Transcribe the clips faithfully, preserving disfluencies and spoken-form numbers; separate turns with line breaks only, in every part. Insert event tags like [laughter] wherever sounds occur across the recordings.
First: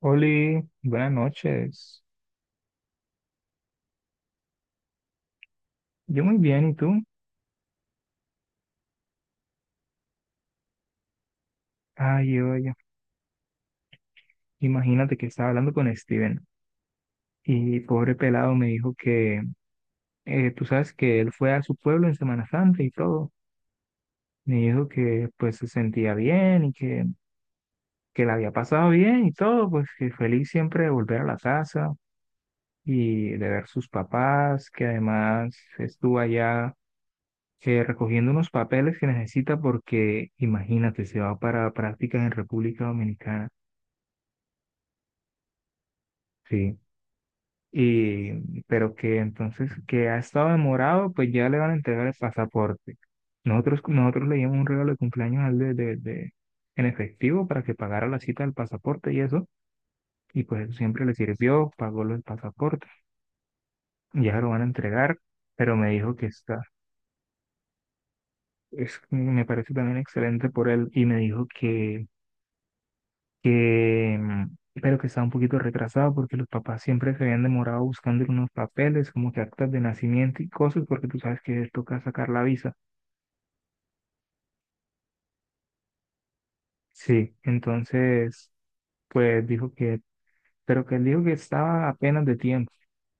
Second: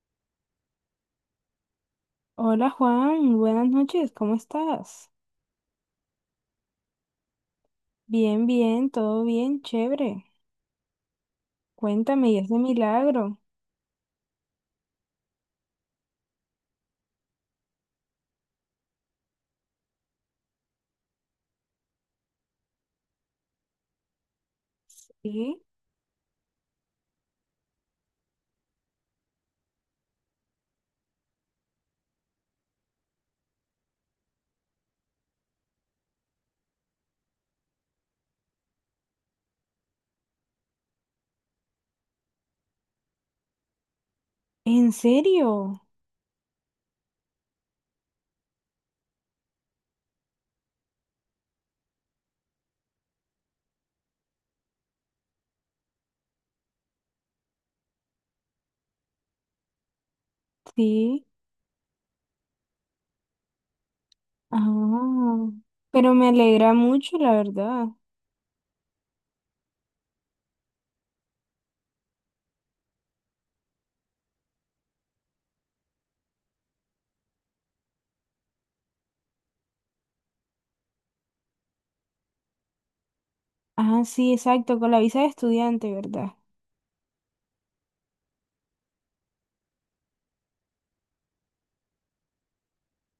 Oli, buenas noches.
Hola Juan, buenas noches, ¿cómo estás?
Yo muy bien, ¿y tú?
Bien, bien, todo bien, chévere. Cuéntame, ¿y
Ay,
ese
oye,
milagro?
imagínate que estaba hablando con Steven y pobre pelado me dijo que, eh, tú sabes que él fue a su pueblo en Semana Santa y todo. Me dijo que pues
Sí.
se sentía bien y que, que la había pasado bien y todo, pues que feliz siempre de volver a la casa y de ver sus papás, que además estuvo allá eh, recogiendo unos papeles que necesita porque, imagínate, se va para prácticas en República Dominicana.
¿En serio?
Sí. Y pero que entonces que ha estado demorado, pues ya le van a entregar el pasaporte. Nosotros, nosotros le dimos un regalo de cumpleaños al de, de, de- en efectivo para que pagara la cita del pasaporte y eso, y pues eso siempre le
Sí.
sirvió, pagó los pasaportes, ya lo van a entregar,
Ah,
pero me dijo
pero
que
me
está,
alegra mucho, la verdad.
es, me parece también excelente por él, y me dijo que que, mm, pero que estaba un poquito retrasado porque los papás siempre se habían demorado buscando unos papeles, como que actas de nacimiento y cosas, porque tú sabes que les toca sacar la visa.
Ah, sí, exacto, con la visa de estudiante, ¿verdad?
Sí, entonces, pues dijo que, pero que él dijo que estaba apenas de tiempo,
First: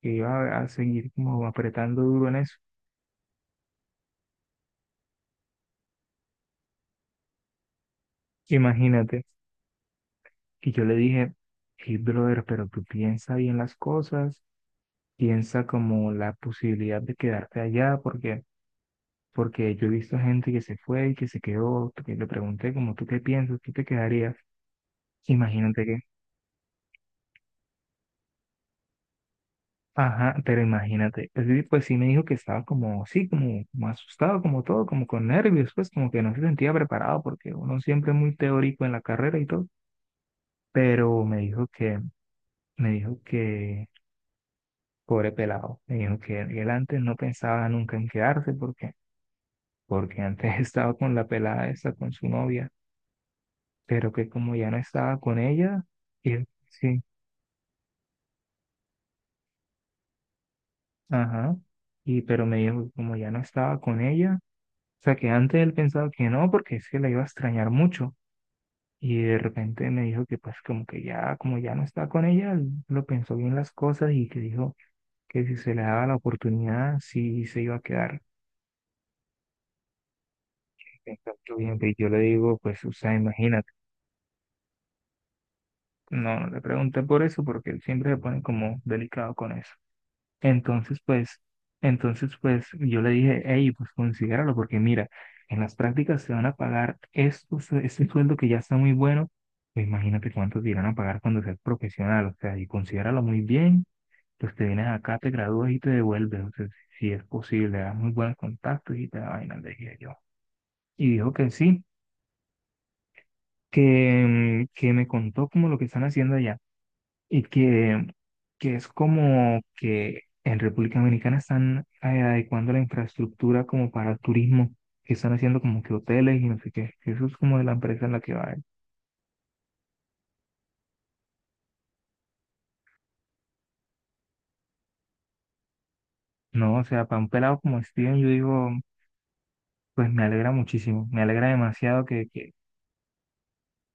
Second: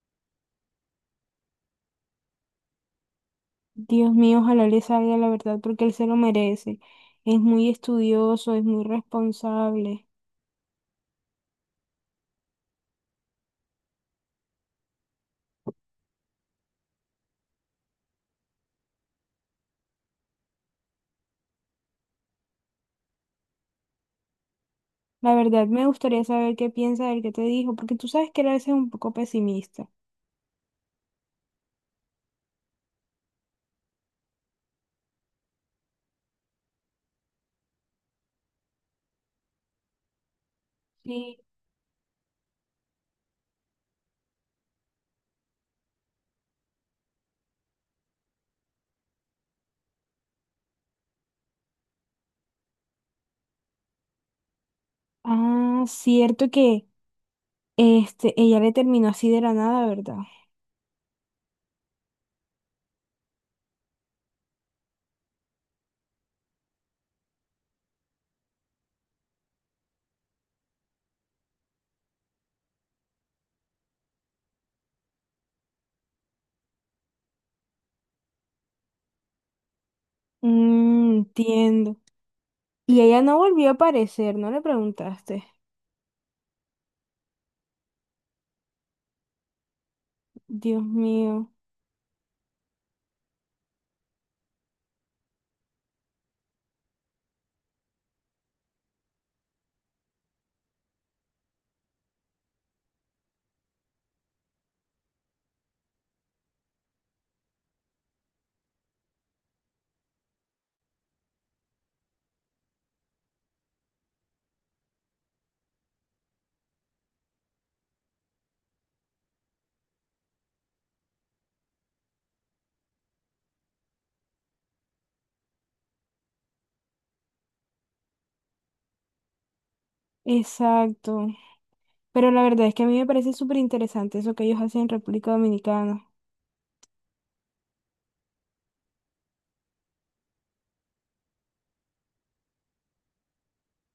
que iba a seguir como apretando duro en eso.
Dios mío, ojalá le salga la verdad porque él se lo merece. Es muy estudioso, es muy
Imagínate.
responsable.
Y yo le dije, hey, brother, pero tú piensa bien las cosas, piensa como la posibilidad de quedarte allá, porque porque yo he visto gente que se fue y que se quedó, que le pregunté como, ¿tú qué piensas? ¿Tú te quedarías?
La verdad,
Imagínate
me
que,
gustaría saber qué piensa él, qué te dijo, porque tú sabes que él a veces es un poco pesimista.
ajá, pero imagínate. Es decir, pues sí me dijo que estaba como, sí, como, como asustado, como todo, como con nervios, pues como que no se sentía preparado, porque uno siempre es muy teórico en la carrera y todo, pero
Sí.
me dijo que, me dijo que, pobre pelado, me dijo que él antes no pensaba nunca en quedarse, porque, porque antes [laughs] estaba con la pelada esa, con su novia, pero que como ya no estaba con ella,
Ah,
él
cierto que
sí.
este, ella le terminó así de la nada, ¿verdad?
Ajá. Y pero me dijo que como ya no estaba con ella, o sea que antes él pensaba que no, porque es que la iba a extrañar mucho. Y de repente me dijo que pues como que ya, como ya no está con ella, él lo pensó bien las cosas y que dijo que si se le daba la oportunidad, sí se iba a quedar.
Mm,
Entonces, yo bien, pues,
entiendo.
yo le digo, pues, o
Y
sea,
ella no
imagínate,
volvió a aparecer, ¿no le preguntaste?
no, no le pregunté por eso, porque él siempre se pone como delicado con eso.
Dios
Entonces, pues,
mío,
entonces, pues, yo le dije, hey, pues considéralo, porque mira, en las prácticas se van a pagar estos, este sueldo que ya está muy bueno, pues imagínate cuánto te irán a pagar cuando seas profesional, o sea, y considéralo muy bien, pues te vienes acá, te gradúas y te devuelves, o sea, si es posible, das muy buenos contactos y te da vaina, le dije yo. Y dijo que sí, que, mm, que me contó como lo que están haciendo allá. Y que, que es como que en República Dominicana están eh, adecuando la infraestructura como para el turismo, que están haciendo como que hoteles y no sé qué, que eso es como de la empresa en la que va él.
exacto. Pero la verdad es que a mí me parece súper interesante eso que ellos hacen en República Dominicana.
No, o sea, para un pelado como Steven, yo digo, pues me alegra muchísimo, me alegra demasiado que, que,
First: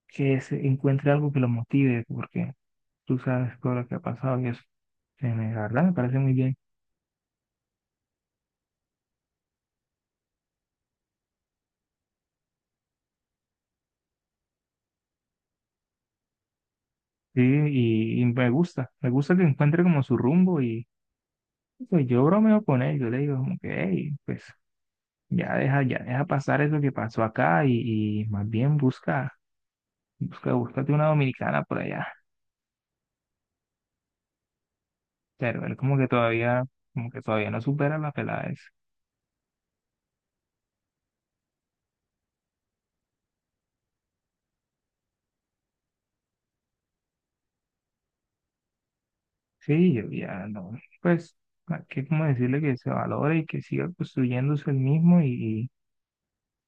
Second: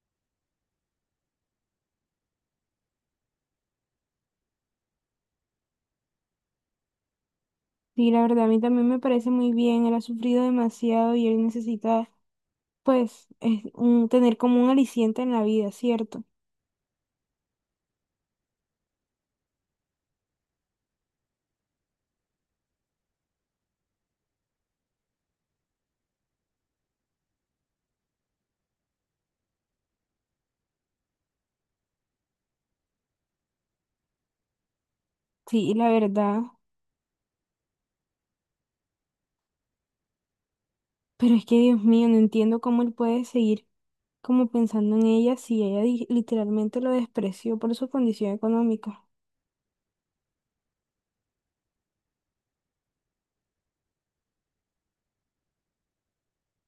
que se encuentre algo que lo motive, porque tú sabes todo lo que ha pasado y eso. Eh, me- la verdad me parece muy bien.
Sí, la verdad, a mí también me parece muy bien. Él ha sufrido demasiado y él necesita, pues, es un, tener como un aliciente en la vida, ¿cierto?
Sí, y, y me gusta, me gusta que encuentre como su rumbo y pues yo bromeo con él, yo le digo como que, hey, pues ya deja, ya deja pasar eso que pasó acá y, y más bien busca, busca, búscate una dominicana por allá. Pero
Sí,
él
la
como que
verdad.
todavía, como que todavía no supera la pelada esa.
Pero es que, Dios mío, no entiendo cómo él puede seguir, como pensando en ella, si ella di- literalmente lo despreció por su condición económica.
Sí, yo ya no, pues, hay que como decirle que se valore y que siga construyéndose el mismo y,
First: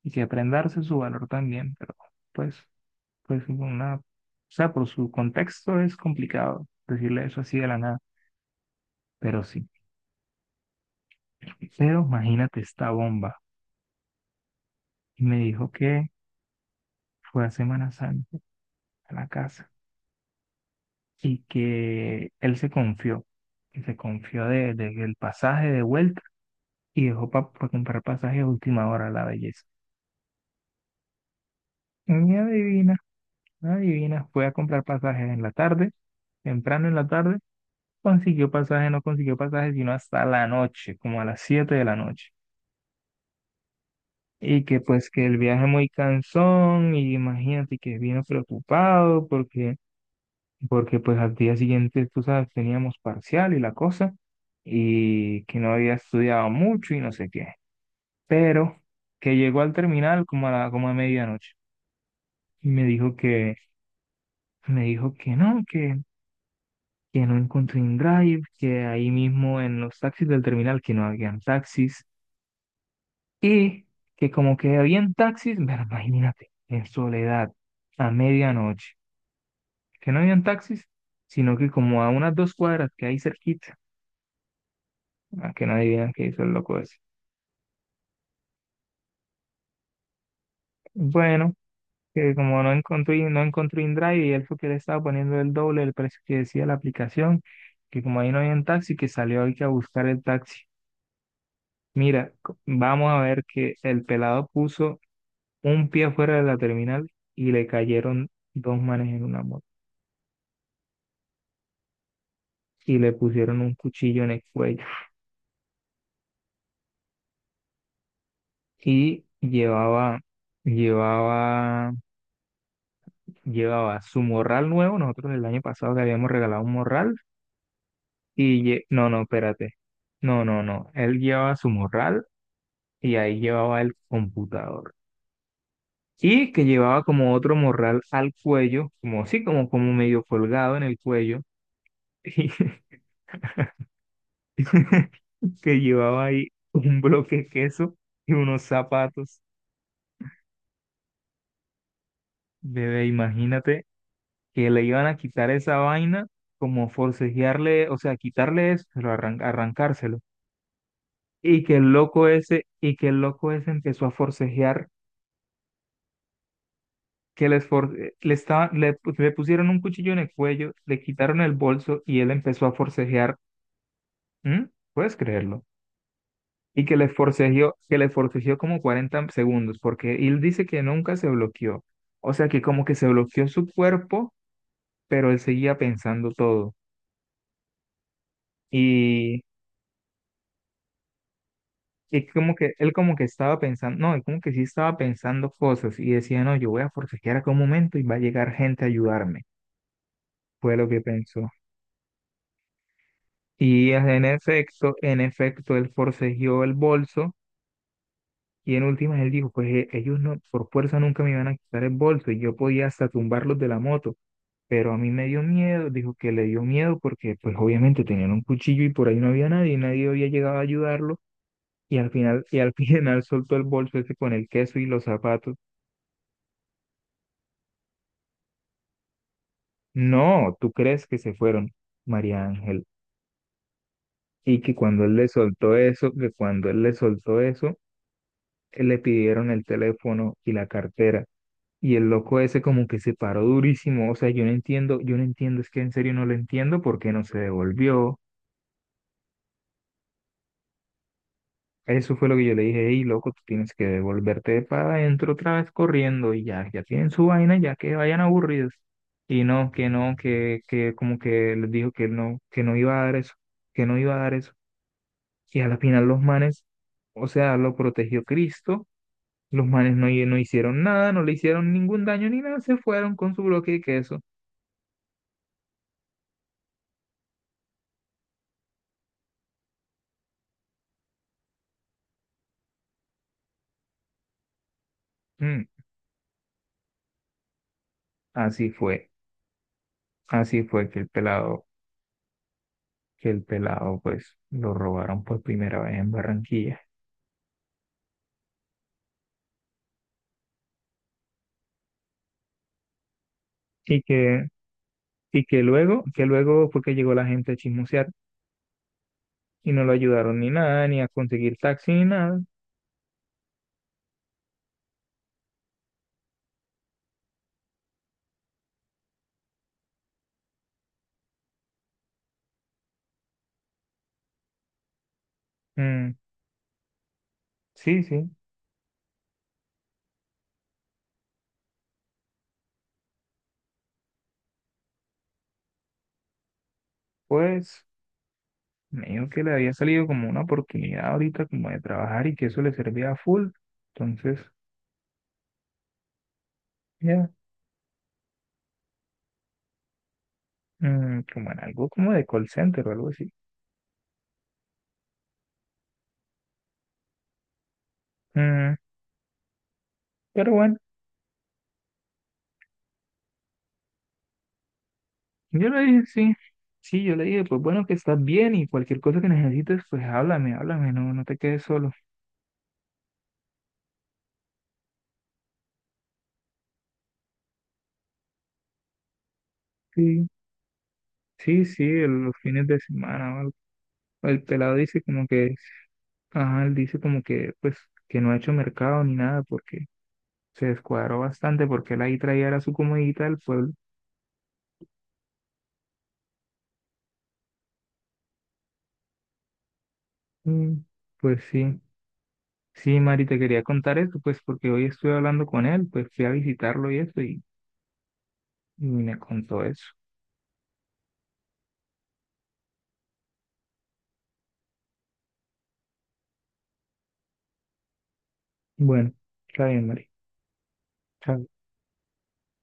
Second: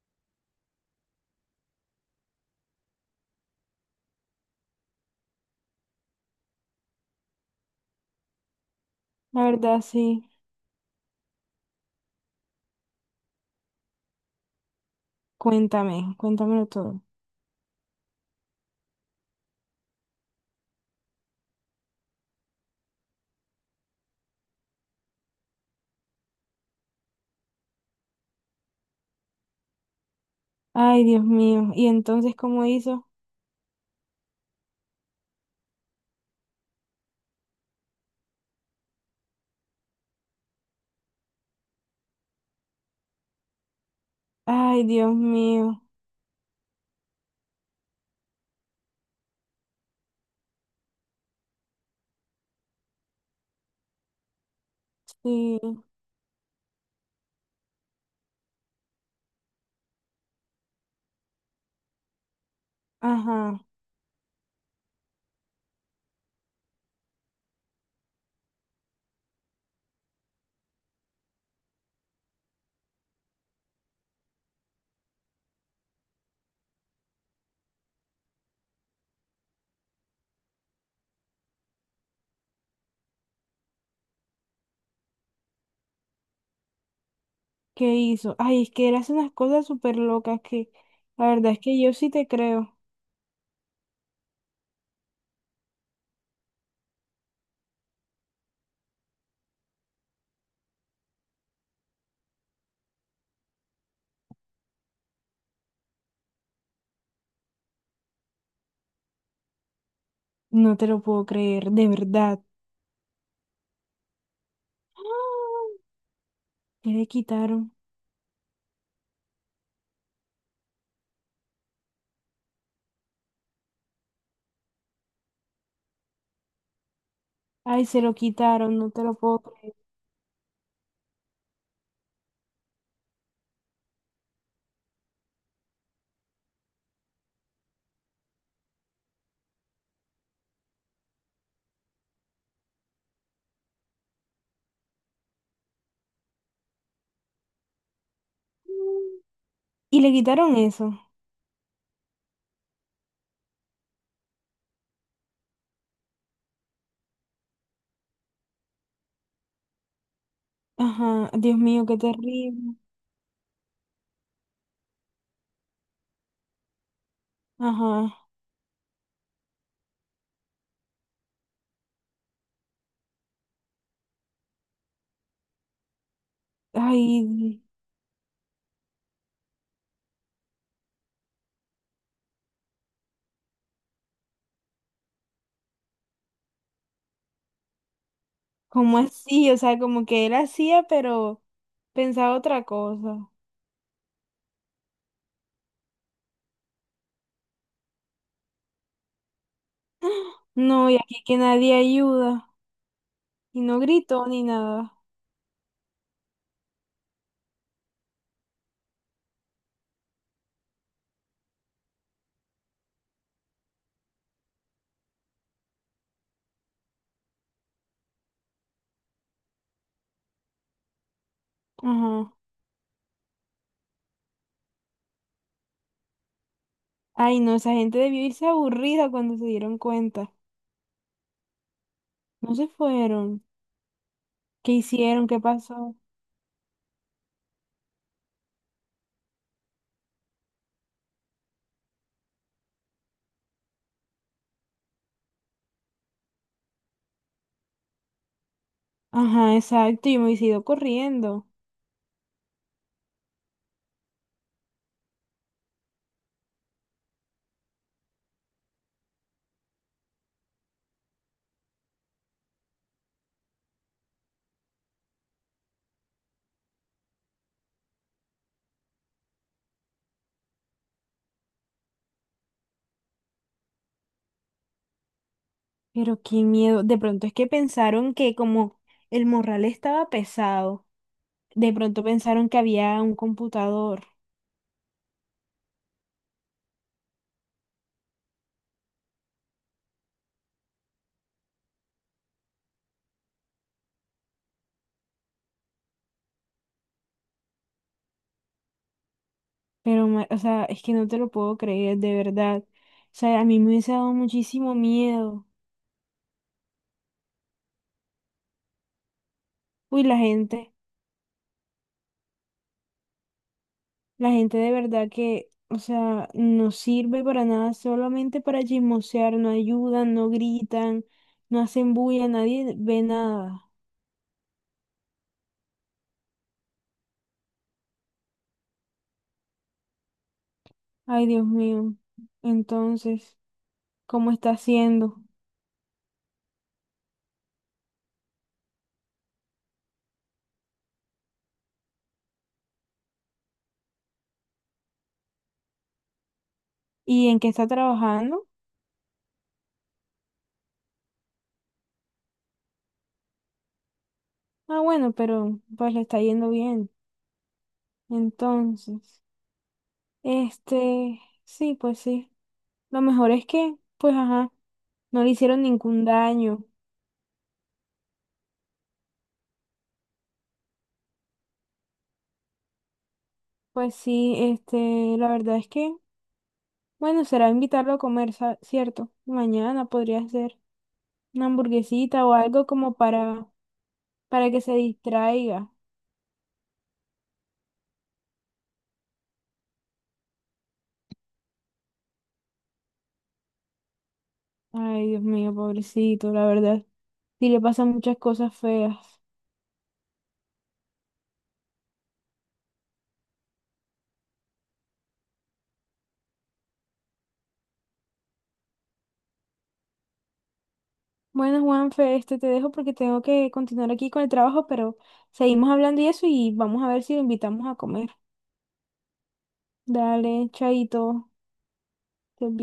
y que aprenda a darse su valor también, pero pues, pues una, o sea, por su contexto es complicado decirle eso así de la nada, pero
La
sí.
verdad, sí.
Pero imagínate esta bomba. Y me dijo que
Cuéntame, cuéntamelo todo.
fue a Semana Santa, a la casa, y que él se confió, que se confió de, de- del pasaje de vuelta y dejó para comprar pasajes a última hora a la belleza.
Ay, Dios mío. ¿Y
Y
entonces cómo
adivina,
hizo?
adivina, fue a comprar pasajes en la tarde, temprano en la tarde, consiguió pasaje, no consiguió pasaje, sino hasta la noche, como a las siete de la noche. Y que
Ay,
pues
Dios
que el viaje
mío.
muy cansón, y imagínate que vino preocupado porque porque pues al día siguiente, tú sabes, teníamos parcial y la cosa, y que no
Sí.
había estudiado mucho y no sé qué. Pero que llegó al terminal como a la, como a medianoche y me dijo que,
Ajá.
me dijo que no, que, que, no encontré en Drive, que ahí mismo en los taxis del terminal que no habían taxis y que como que habían taxis, pero imagínate, en soledad, a medianoche, que no habían taxis, sino que como a unas dos cuadras que hay cerquita. Ah, que no adivinan qué hizo el loco ese.
¿Qué hizo? Ay, es que él hace unas cosas súper locas que la verdad
Bueno,
es que yo sí te
que como no
creo.
encontré, no encontré InDrive y él fue que le estaba poniendo el doble del precio que decía la aplicación, que como ahí no había un taxi, que salió hoy que a buscar el taxi. Mira, co- vamos a ver que el pelado puso un pie afuera de la terminal y le cayeron dos manes en una moto
No te lo puedo creer, de verdad.
y le pusieron un cuchillo en el cuello
¡Ah! ¿Qué le quitaron?
y llevaba, llevaba, llevaba su morral nuevo. Nosotros el año pasado le habíamos regalado un morral.
Ay, se lo
Y
quitaron,
lle-
no te
no,
lo
no,
puedo
espérate.
creer.
No, no, no. Él llevaba su morral y ahí llevaba el computador. Y que llevaba como otro morral al cuello, como así como, como medio colgado en el cuello, [laughs] y que llevaba ahí un bloque de queso y unos zapatos.
Y le quitaron eso.
Bebé, imagínate que le iban a quitar esa vaina, como forcejearle, o sea, quitarle eso, pero arran- arrancárselo.
Ajá, Dios
Y que
mío,
el
qué
loco ese,
terrible.
y que el loco ese empezó a forcejear que les for- eh,
Ajá.
le, estaba- le, pu- le pusieron un cuchillo en el cuello, le quitaron el bolso y él empezó a forcejear. ¿Mm? ¿Puedes creerlo? Y que le
Ay,
forcejeó, que le forcejeó como cuarenta segundos, porque él dice que nunca se bloqueó. O sea que como que se bloqueó su cuerpo, pero él seguía pensando todo.
¿cómo
Y,
así? O sea, como que él hacía, pero
y
pensaba
como
otra
que él como que
cosa.
estaba pensando, no, él como que sí estaba pensando cosas y decía, no, yo voy a forcejear acá un momento y va a llegar gente a ayudarme. Fue lo
No, y
que
aquí que
pensó.
nadie ayuda. Y no
Y en
gritó ni
efecto,
nada.
en efecto, él forcejeó el bolso y en últimas él dijo, pues eh, ellos no, por fuerza nunca me iban a quitar el bolso y yo podía hasta tumbarlos de la moto, pero a mí me dio miedo, dijo que le dio miedo porque pues obviamente tenían un cuchillo y por ahí no había nadie, y nadie había llegado a ayudarlo y al
Ajá.
final, y al [laughs] final soltó el bolso ese con el queso y los zapatos.
Ay, no, esa gente debió irse aburrida cuando se dieron cuenta.
No, ¿tú crees que se fueron, María
No se
Ángel?
fueron.
Y
¿Qué
que cuando él
hicieron?
le
¿Qué
soltó
pasó?
eso, que cuando él le soltó eso, le pidieron el teléfono y la cartera. Y el loco ese como que se paró durísimo, o sea, yo no entiendo, yo no entiendo, es que en serio no lo entiendo porque no se devolvió.
Ajá, exacto. Yo me hubiese ido corriendo.
Eso fue lo que yo le dije, hey, loco, tú tienes que devolverte para adentro otra vez corriendo y ya, ya tienen su vaina, ya que vayan aburridos. Y no, que no, que, que como que les dijo que no, que no iba a dar eso, que no iba a dar eso. Y a la final los manes, o sea, lo protegió Cristo, los manes no, no hicieron nada, no le hicieron ningún daño ni nada, se fueron con su bloque de queso.
Pero qué miedo. De pronto es que pensaron que como el morral estaba pesado, de pronto pensaron que había un computador.
Mm, así fue. Así fue que el pelado, que el pelado pues lo robaron por primera vez en Barranquilla.
Pero, ma- o sea, es que no te lo puedo creer, de verdad. O sea, a mí me hubiese
Y
dado
que,
muchísimo
y
miedo.
que luego, que luego fue que llegó la gente a chismosear y no lo
Uy, la
ayudaron ni
gente,
nada, ni a conseguir taxi ni nada.
la gente de verdad que, o sea, no sirve para nada, solamente para chismosear, no ayudan, no gritan, no hacen bulla, nadie ve nada.
Mm, sí, sí,
Ay, Dios mío. Entonces, ¿cómo está haciendo?
pues me dijo que le había salido como una oportunidad ahorita como de trabajar y que eso le servía a full. Entonces,
¿Y
ya,
en qué está trabajando?
mm, como en algo como de call center o algo así.
Ah, bueno, pero pues le está yendo bien.
Mm,
Entonces,
pero bueno.
este, sí, pues sí. Lo mejor es que, pues, ajá, no le hicieron
Yo le dije,
ningún
sí,
daño.
sí, yo le dije, pues bueno, que estás bien y cualquier cosa que necesites, pues háblame, háblame, no, no te quedes solo.
Pues sí, este, la verdad es que, bueno, será invitarlo a comer, sa- ¿cierto? Mañana podría
Sí,
ser una
sí, sí, el-
hamburguesita o
los fines
algo
de
como
semana, o
para,
algo. El
para que se
pelado dice como que,
distraiga.
ajá, él dice como que, pues, que no ha hecho mercado ni nada porque se descuadró bastante porque él ahí traía era su comodita del pueblo.
Ay, Dios mío, pobrecito, la verdad. Sí le pasan muchas cosas feas.
Mm, pues sí, sí, Mari, te quería contar esto, pues, porque hoy estuve hablando con él, pues fui a visitarlo y eso y, y me contó eso.
Bueno, Juanfe, este te dejo porque tengo que continuar aquí con el trabajo, pero seguimos hablando y eso y vamos a ver si lo invitamos a comer.
Bueno, está bien, Mari.
Dale, chaito.
Chao.
Estés bien.